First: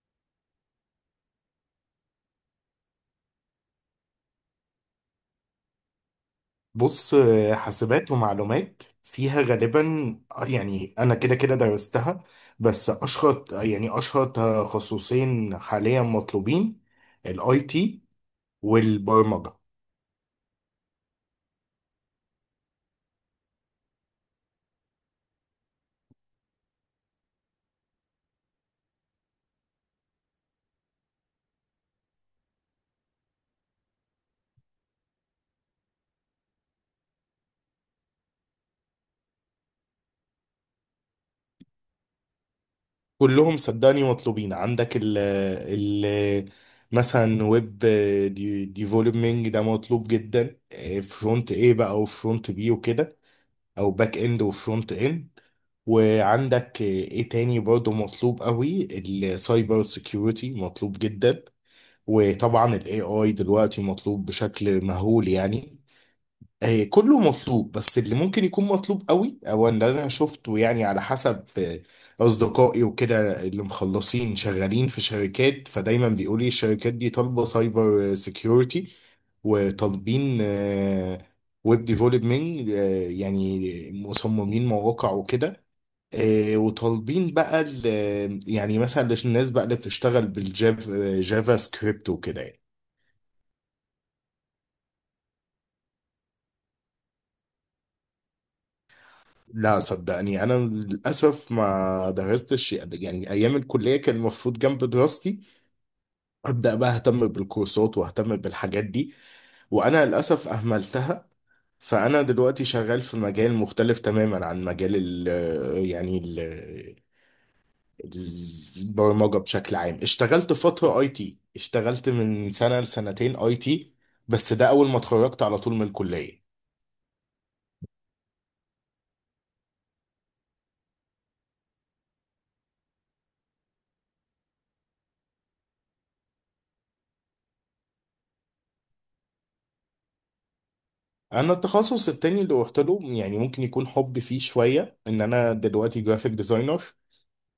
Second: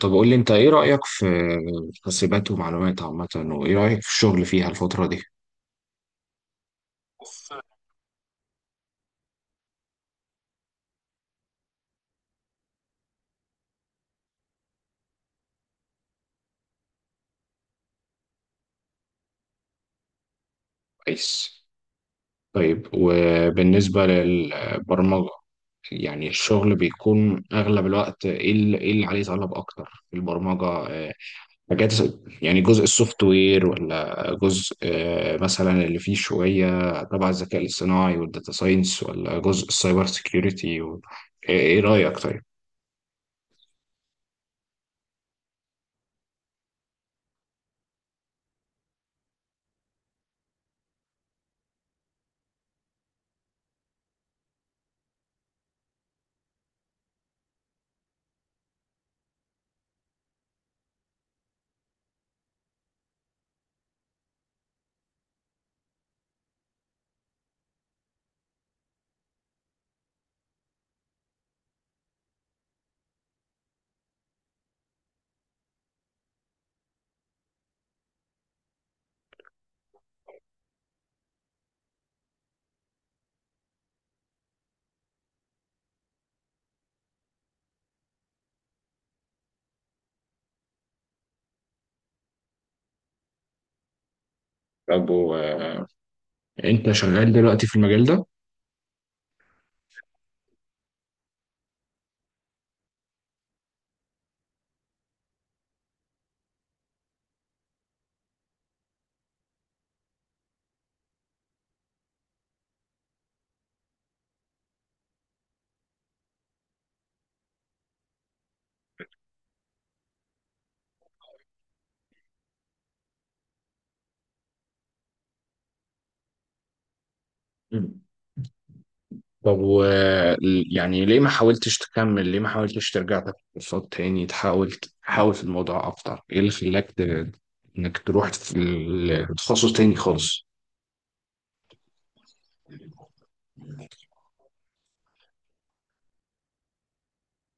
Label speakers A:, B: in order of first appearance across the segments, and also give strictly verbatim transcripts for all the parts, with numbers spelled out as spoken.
A: طب قول لي انت ايه رأيك في حاسبات ومعلومات عامة وايه رأيك في الشغل فيها الفترة دي؟
B: بص آه، حاسبات ومعلومات فيها غالبا آه، يعني انا كده كده درستها، بس اشهر يعني اشهر تخصصين حاليا مطلوبين: الاي تي والبرمجه.
A: كويس. طيب وبالنسبة للبرمجة، يعني الشغل بيكون أغلب الوقت إيه اللي إيه اللي عليه طلب أكتر في البرمجة؟ آه، حاجات يعني، جزء السوفت وير ولا جزء، آه، مثلا اللي فيه شوية تبع الذكاء الاصطناعي والداتا ساينس، ولا جزء السايبر سيكيورتي و... إيه إيه رأيك طيب؟
B: كلهم صدقني مطلوبين. عندك ال ال مثلا ويب ديفلوبمنج ده مطلوب جدا، فرونت ايه بقى وفرونت بي وكده، او باك اند وفرونت اند. وعندك ايه تاني برضه مطلوب قوي، السايبر سيكيورتي مطلوب جدا، وطبعا الاي اي دلوقتي مطلوب بشكل مهول يعني. آه، كله مطلوب، بس اللي ممكن يكون مطلوب قوي او اللي انا شفته يعني على حسب آه، اصدقائي وكده اللي مخلصين شغالين في شركات، فدايما بيقولوا لي الشركات دي طالبه سايبر سيكيورتي، وطالبين ويب ديفلوبمنت، يعني مصممين مواقع وكده. آه، وطالبين بقى ال- آه، يعني مثلا الناس بقى اللي بتشتغل بالجافا، جافا سكريبت وكده يعني.
A: طب و- آه، أنت شغال دلوقتي في المجال ده؟
B: لا صدقني، انا للاسف ما درستش، يعني ايام الكليه كان المفروض جنب دراستي ابدا بقى اهتم بالكورسات واهتم بالحاجات دي، وانا للاسف اهملتها. فانا دلوقتي شغال في مجال مختلف تماما عن مجال ال يعني ال البرمجه بشكل عام. اشتغلت فتره اي تي، اشتغلت من سنه لسنتين اي تي، بس ده اول ما اتخرجت على طول من الكليه.
A: مم. طب و، يعني ليه ما حاولتش تكمل؟ ليه ما حاولتش ترجع تاخد كورسات تاني، تحاول تحاول في الموضوع اكتر؟ ايه اللي خلاك ت... انك تروح في ال- تخصص تاني خالص؟
B: انا التخصص التاني اللي روحت له يعني ممكن يكون حب فيه شويه، ان انا دلوقتي جرافيك ديزاينر.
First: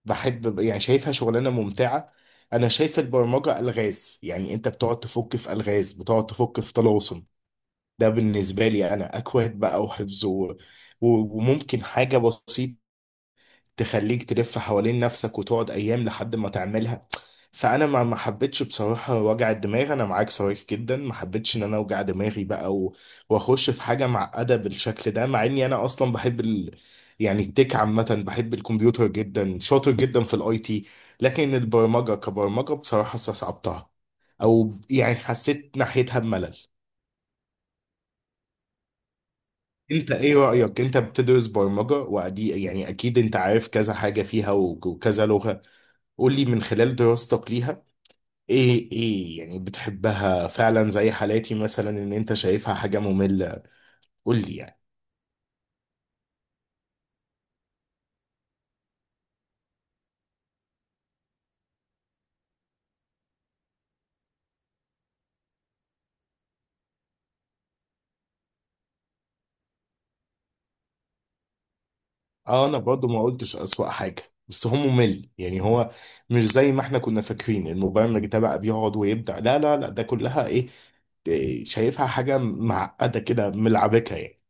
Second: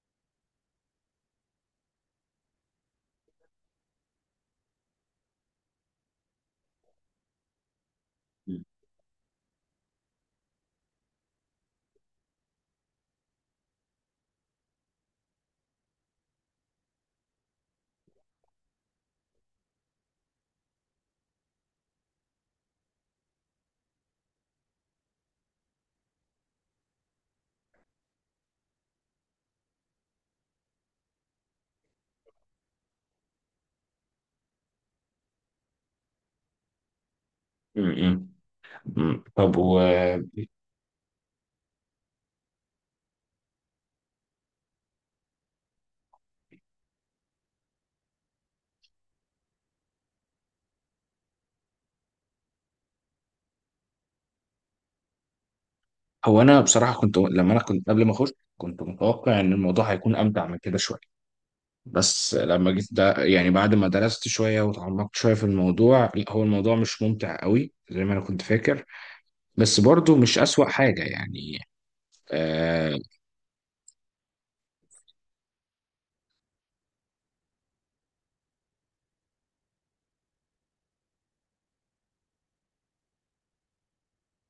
B: بحب، يعني شايفها شغلانه ممتعه. انا شايف البرمجه الغاز، يعني انت بتقعد تفك في الغاز، بتقعد تفك في طلاسم. ده بالنسبه لي انا اكواد بقى وحفظ و- و- وممكن حاجه بسيطه تخليك تلف حوالين نفسك وتقعد ايام لحد ما تعملها. فانا ما ما حبيتش بصراحه وجع الدماغ. انا معاك صريح جدا، ما حبيتش ان انا اوجع دماغي بقى و... واخش في حاجه معقده بالشكل ده، مع اني انا اصلا بحب ال... يعني التك عامه، بحب الكمبيوتر جدا، شاطر جدا في الاي تي، لكن البرمجه كبرمجه بصراحه استصعبتها، او يعني حسيت ناحيتها بملل.
A: مم. مم. طب و،
B: انت ايه رأيك؟ انت بتدرس برمجة وعدي، يعني اكيد انت عارف كذا حاجة فيها و- وكذا لغة. قول لي من خلال دراستك ليها، ايه ايه يعني، بتحبها فعلا؟ زي حالاتي مثلا ان انت شايفها حاجة مملة؟ قول لي يعني.
A: هو انا بصراحه كنت، لما انا كنت قبل ما اخش كنت متوقع ان الموضوع هيكون امتع من كده شويه، بس لما جيت ده يعني بعد ما درست شويه وتعمقت شويه في الموضوع، لا هو الموضوع مش ممتع قوي زي ما انا كنت فاكر. بس برضو مش اسوأ حاجه يعني.
B: اه، انا
A: آه.
B: برضو ما قلتش اسوأ حاجة، بس هو ممل. يعني هو مش زي ما احنا كنا فاكرين المبرمج ده بقى بيقعد ويبدع، لا لا لا، ده كلها ايه، إيه، شايفها حاجة معقدة كده، ملعبكة يعني.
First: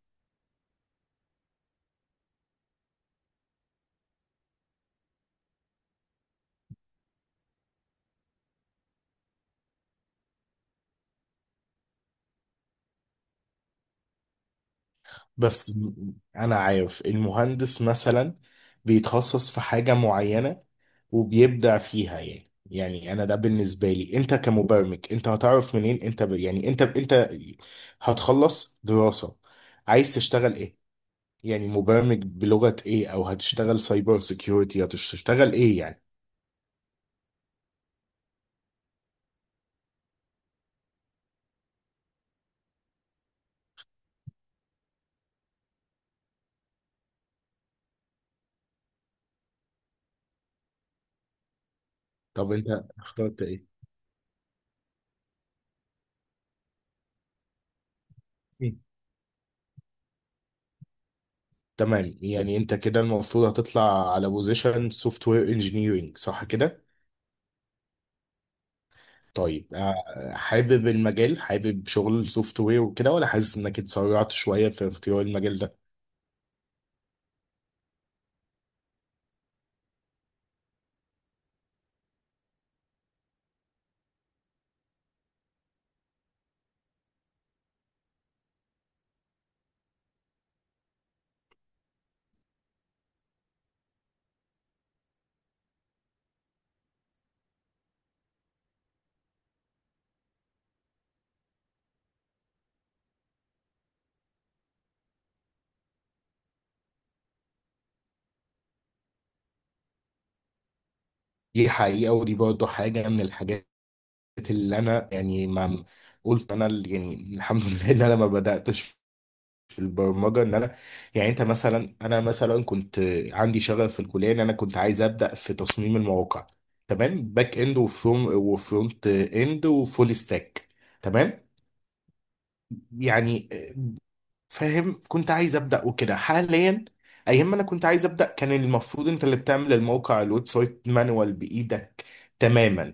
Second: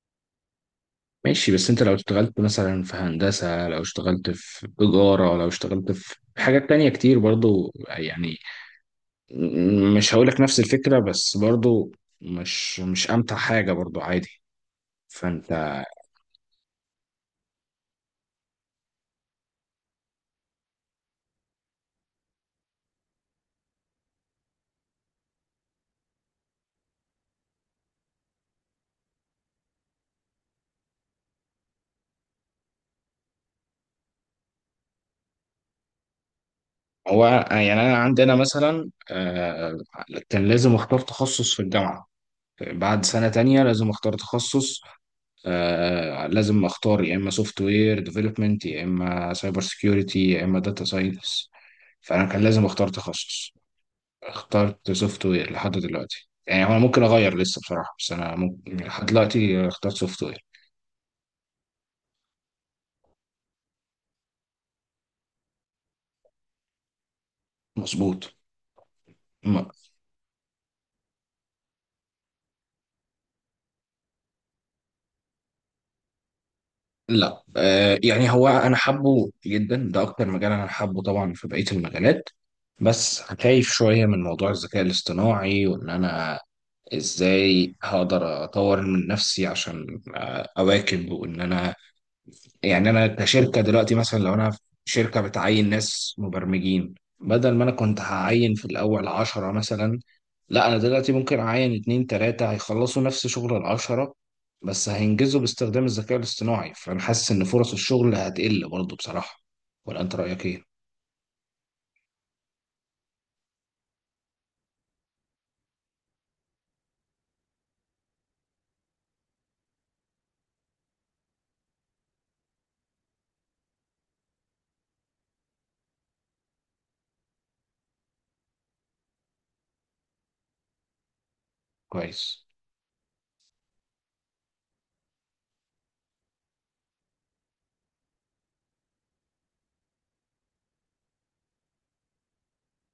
A: ماشي، بس انت لو اشتغلت مثلا في هندسة، لو اشتغلت في تجارة، لو اشتغلت في حاجات تانية كتير برضو يعني، م- مش هقولك نفس الفكرة، بس برضو مش مش امتع حاجة، برضو عادي. فانت،
B: بس م- انا عارف المهندس مثلا بيتخصص في حاجة معينة وبيبدع فيها. يعني يعني انا، ده بالنسبة لي، انت كمبرمج انت هتعرف منين انت ب... يعني انت انت هتخلص دراسة، عايز تشتغل ايه؟ يعني مبرمج بلغة ايه، او هتشتغل سايبر سيكيورتي، هتشتغل ايه يعني.
A: هو يعني انا عندنا مثلا آه كان لازم اختار تخصص في الجامعة، بعد سنة تانية لازم اختار تخصص. آه، لازم اختار يا اما سوفت وير ديفلوبمنت، يا اما سايبر سكيورتي، يا اما داتا ساينس. فانا كان
B: طب
A: لازم
B: انت
A: اختار
B: اخترت
A: تخصص.
B: ايه؟
A: اخترت سوفت وير لحد دلوقتي، يعني انا ممكن اغير لسه بصراحه، بس انا ممكن
B: مم.
A: لحد دلوقتي اخترت سوفت وير.
B: تمام، يعني انت كده المفروض هتطلع على بوزيشن سوفت وير انجينيرنج، صح كده؟
A: مظبوط. م-
B: طيب آه، حابب المجال، حابب شغل السوفت وير وكده، ولا حاسس انك اتسرعت شويه في اختيار المجال ده؟
A: لا آه، يعني هو انا حابه جدا، ده اكتر مجال انا حابه طبعا في بقيه المجالات. بس خايف شويه من موضوع الذكاء الاصطناعي، وان انا ازاي هقدر اطور من نفسي عشان اواكب، وان انا يعني انا كشركه دلوقتي، مثلا لو انا في شركه بتعين ناس مبرمجين، بدل ما انا كنت هعين في الاول عشرة مثلا، لا انا دلوقتي ممكن اعين اتنين تلاتة هيخلصوا نفس شغل العشرة، بس هينجزوا باستخدام الذكاء الاصطناعي. فانا حاسس ان فرص الشغل هتقل برضه بصراحه. ولا انت رايك ايه؟
B: دي حقيقه، ودي برضه حاجه من الحاجات اللي انا يعني ما قلت انا اللي- يعني الحمد لله ان انا ما بداتش في البرمجه. ان انا يعني، انت مثلا، انا مثلا كنت عندي شغف في الكليه ان انا كنت عايز ابدا في تصميم المواقع، تمام، باك اند وفرونت وفرونت اند وفول ستاك، تمام.
A: كويس.
B: يعني فاهم، كنت عايز ابدا وكده. حاليا، ايام ما انا كنت عايز ابدا، كان المفروض انت اللي بتعمل الموقع الويب سايت مانوال بايدك تماما.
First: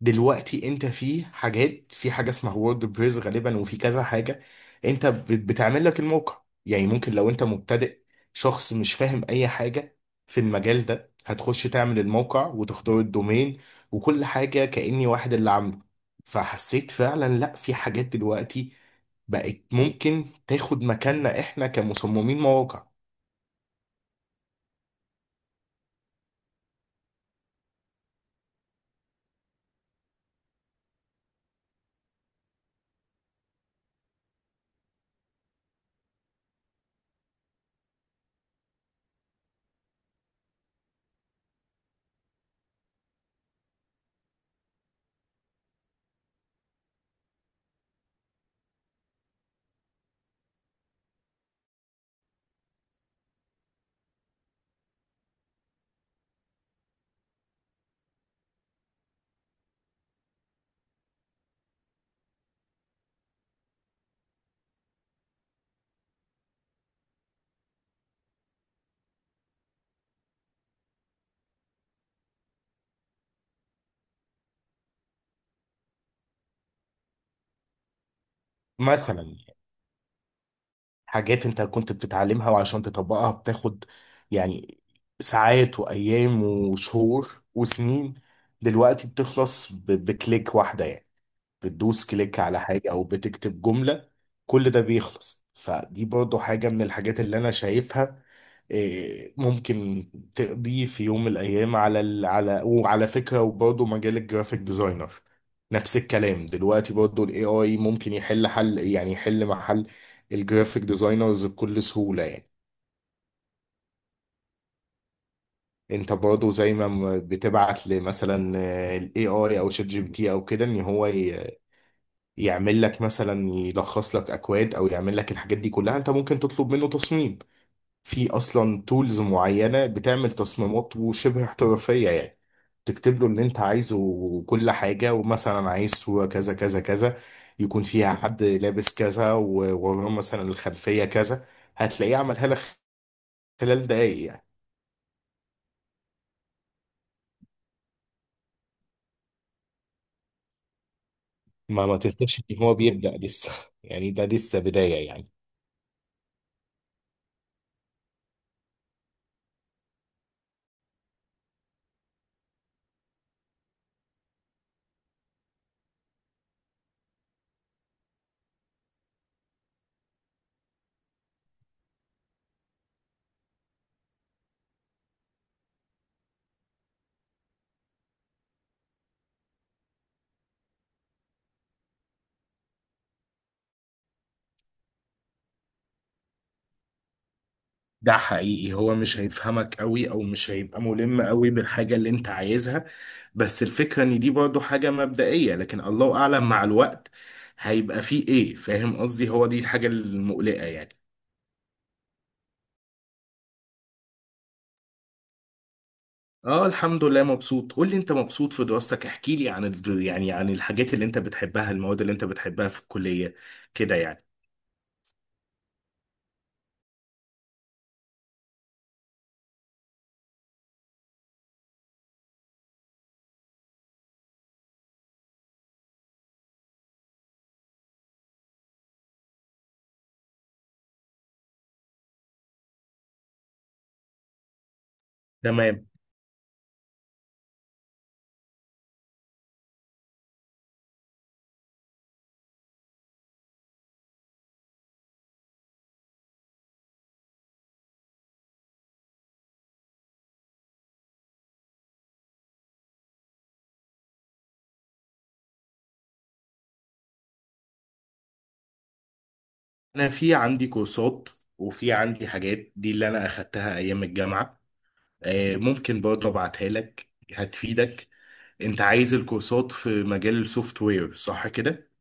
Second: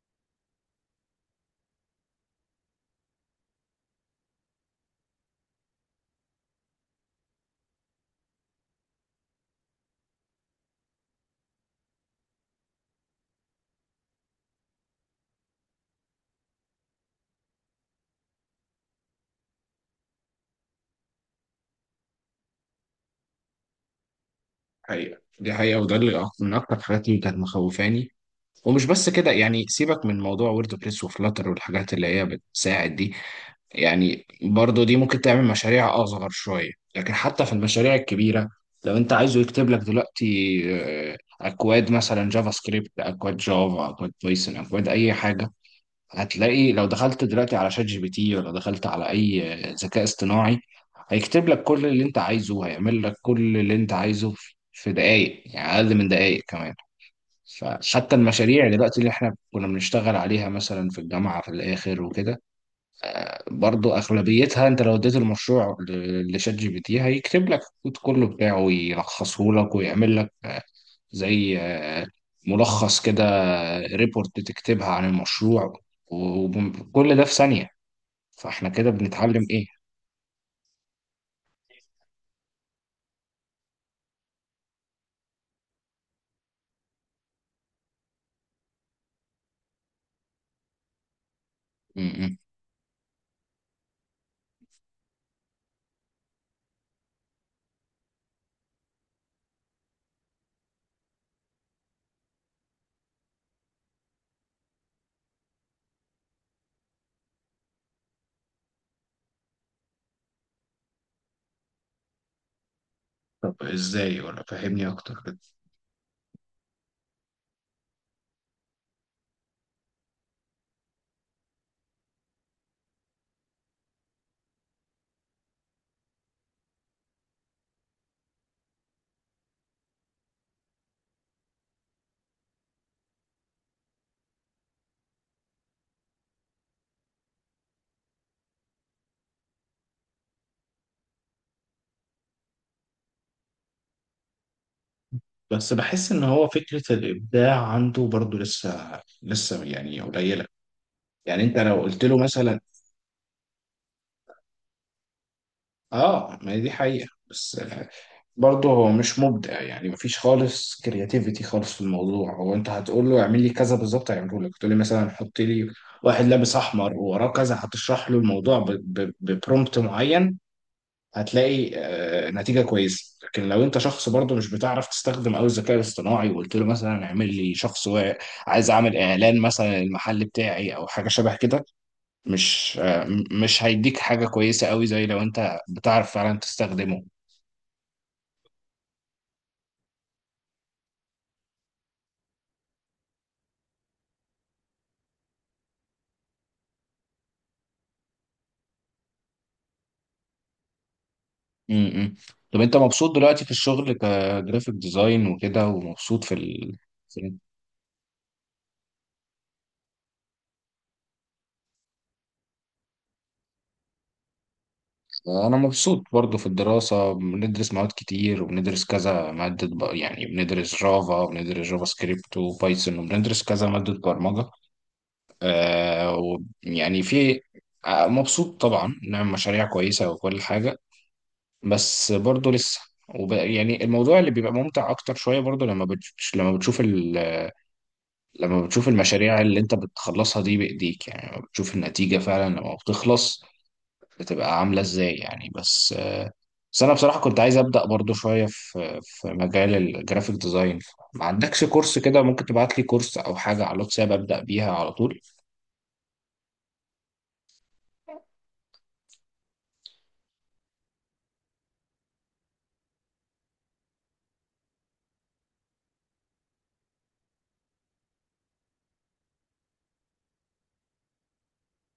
B: دلوقتي انت في حاجات، في حاجه اسمها وورد بريس غالبا وفي كذا حاجه، انت بت- بتعمل لك الموقع. يعني ممكن لو انت مبتدئ، شخص مش فاهم اي حاجه في المجال ده، هتخش تعمل الموقع وتختار الدومين وكل حاجه كاني واحد اللي عامله. فحسيت فعلا لا، في حاجات دلوقتي بقت ممكن تاخد مكاننا احنا كمصممين مواقع.
A: حقيقة، دي حقيقة، وده اللي أك- من أكتر الحاجات اللي كانت مخوفاني. ومش بس كده يعني، سيبك من موضوع ووردبريس وفلاتر والحاجات اللي هي بتساعد دي، يعني برضو دي ممكن تعمل مشاريع أصغر شوية، لكن حتى في المشاريع الكبيرة لو أنت عايزه يكتب لك دلوقتي آه، أكواد مثلا جافا سكريبت، أكواد جافا، أكواد بايثون، أكواد أي حاجة، هتلاقي لو دخلت دلوقتي على شات جي بي تي، ولا دخلت على أي آه، ذكاء اصطناعي، هيكتب لك كل اللي أنت عايزه، هيعمل لك كل اللي أنت عايزه في في دقايق، يعني أقل من دقايق كمان. فحتى المشاريع دلوقتي اللي احنا كنا بنشتغل عليها مثلا في الجامعة في الآخر وكده، برضو أغلبيتها أنت لو اديت المشروع ل- لشات جي بي تي هيكتب لك الكود كله بتاعه، ويلخصه لك، ويعمل لك آه، زي آه، ملخص كده، ريبورت تكتبها عن المشروع، وكل ده في ثانية. فاحنا كده
B: مثلا
A: بنتعلم إيه؟
B: حاجات انت كنت بتتعلمها وعشان تطبقها بتاخد يعني ساعات وايام وشهور وسنين، دلوقتي بتخلص ب- بكليك واحدة يعني.
A: م-
B: بتدوس
A: م.
B: كليك على حاجة أو بتكتب جملة، كل ده بيخلص. فدي برضو حاجة من الحاجات اللي أنا شايفها إيه، ممكن تقضي في يوم من الأيام على ال... على. وعلى فكرة، وبرضو مجال الجرافيك ديزاينر نفس الكلام، دلوقتي برضو ال إيه آي ممكن يحل حل، يعني يحل محل الجرافيك ديزاينرز بكل سهولة يعني.
A: طب ازاي؟ ولا فهمني اكتر كده.
B: انت برضو زي ما م- بتبعت لمثلا آه، ال A I او شات جي بي تي او كده ان هو يعمل لك مثلا، يلخص لك اكواد او يعمل لك الحاجات دي كلها، انت ممكن تطلب منه تصميم. في اصلا تولز معينه بتعمل تصميمات وشبه احترافيه يعني، تكتب له اللي انت عايزه وكل حاجه، ومثلا عايز صوره كذا كذا كذا، يكون فيها حد لابس كذا ووراه مثلا الخلفيه كذا، هتلاقيه عملها لك خلال دقايق يعني.
A: بس بحس ان هو فكرة الابداع عنده برضو لسه لسه يعني قليلة، يعني انت لو
B: ما ما
A: قلت له
B: تفتكرش ان
A: مثلا،
B: هو بيبدأ لسه يعني ده لسه بدايه يعني.
A: اه ما هي دي حقيقة، بس آه، برضه هو مش مبدع يعني، مفيش خالص كرياتيفيتي خالص في الموضوع، هو انت هتقول له اعمل لي كذا بالظبط هيعمله لك. تقول لي مثلا حط لي واحد لابس احمر ووراه كذا، هتشرح له الموضوع ب- ب- ببرومبت معين، هتلاقي آه، نتيجة كويسة. لكن لو انت شخص برضه مش بتعرف تستخدم قوي الذكاء الاصطناعي وقلت له مثلا اعمل لي شخص واعي-، عايز اعمل اعلان مثلا للمحل بتاعي او حاجة شبه كده، مش آه، م- مش هيديك حاجة كويسة قوي زي لو انت بتعرف فعلا تستخدمه.
B: ده حقيقي، هو مش هيفهمك قوي او مش هيبقى ملم قوي بالحاجة اللي انت عايزها، بس الفكرة ان دي برضو حاجة مبدئية، لكن الله اعلم مع الوقت هيبقى فيه ايه. فاهم قصدي؟ هو دي الحاجة المقلقة يعني.
A: امم. طب انت مبسوط دلوقتي في الشغل كجرافيك ديزاين وكده، ومبسوط في
B: اه
A: ال...؟
B: الحمد
A: في
B: لله
A: ال-
B: مبسوط. قول لي انت، مبسوط في دراستك؟ احكي لي عن ال... يعني عن الحاجات اللي انت بتحبها، المواد اللي انت بتحبها في الكلية كده يعني.
A: انا مبسوط برضو في الدراسة، بندرس مواد كتير وبندرس كذا مادة، ب- يعني بندرس جافا وبندرس جافا سكريبت وبايثون وبندرس كذا مادة برمجة. آه، ويعني في، آه، مبسوط طبعا، نعمل مشاريع كويسة وكل حاجة. بس برضه لسه، وب... يعني الموضوع اللي بيبقى ممتع اكتر شويه برضه
B: تمام.
A: لما بتش... لما بتشوف ال... لما بتشوف المشاريع اللي انت بتخلصها دي بايديك، يعني لما بتشوف النتيجه فعلا لما بتخلص بتبقى عامله ازاي يعني. بس بس انا بصراحه كنت عايز ابدا برضه شويه في في مجال الجرافيك ديزاين. ما عندكش كورس كده ممكن تبعت لي كورس او حاجه على الواتساب ابدا بيها على طول؟
B: انا في عندي كورسات وفي عندي حاجات دي اللي انا اخدتها ايام الجامعة، آه، ممكن برضه ابعتها لك، هتفيدك. انت عايز الكورسات في مجال السوفت وير صح كده؟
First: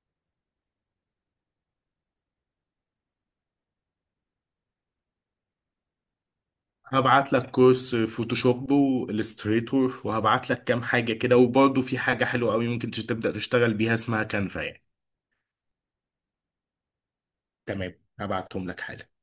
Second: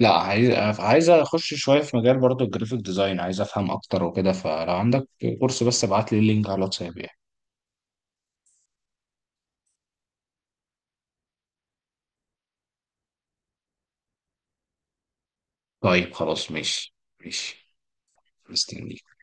A: لا عايز عايز اخش شويه في مجال برضه الجرافيك ديزاين، عايز افهم اكتر وكده، فلو عندك كورس بس ابعت لي اللينك على الواتساب يعني.
B: هبعت لك كورس فوتوشوب والستريتور، وهبعت لك كام حاجة كده. وبرضه في حاجة حلوة قوي ممكن تش- تبدأ تشتغل بيها اسمها كانفا يعني.
A: طيب خلاص، ماشي ماشي.
B: تمام، هبعتهم لك حالا.
A: مستنيك.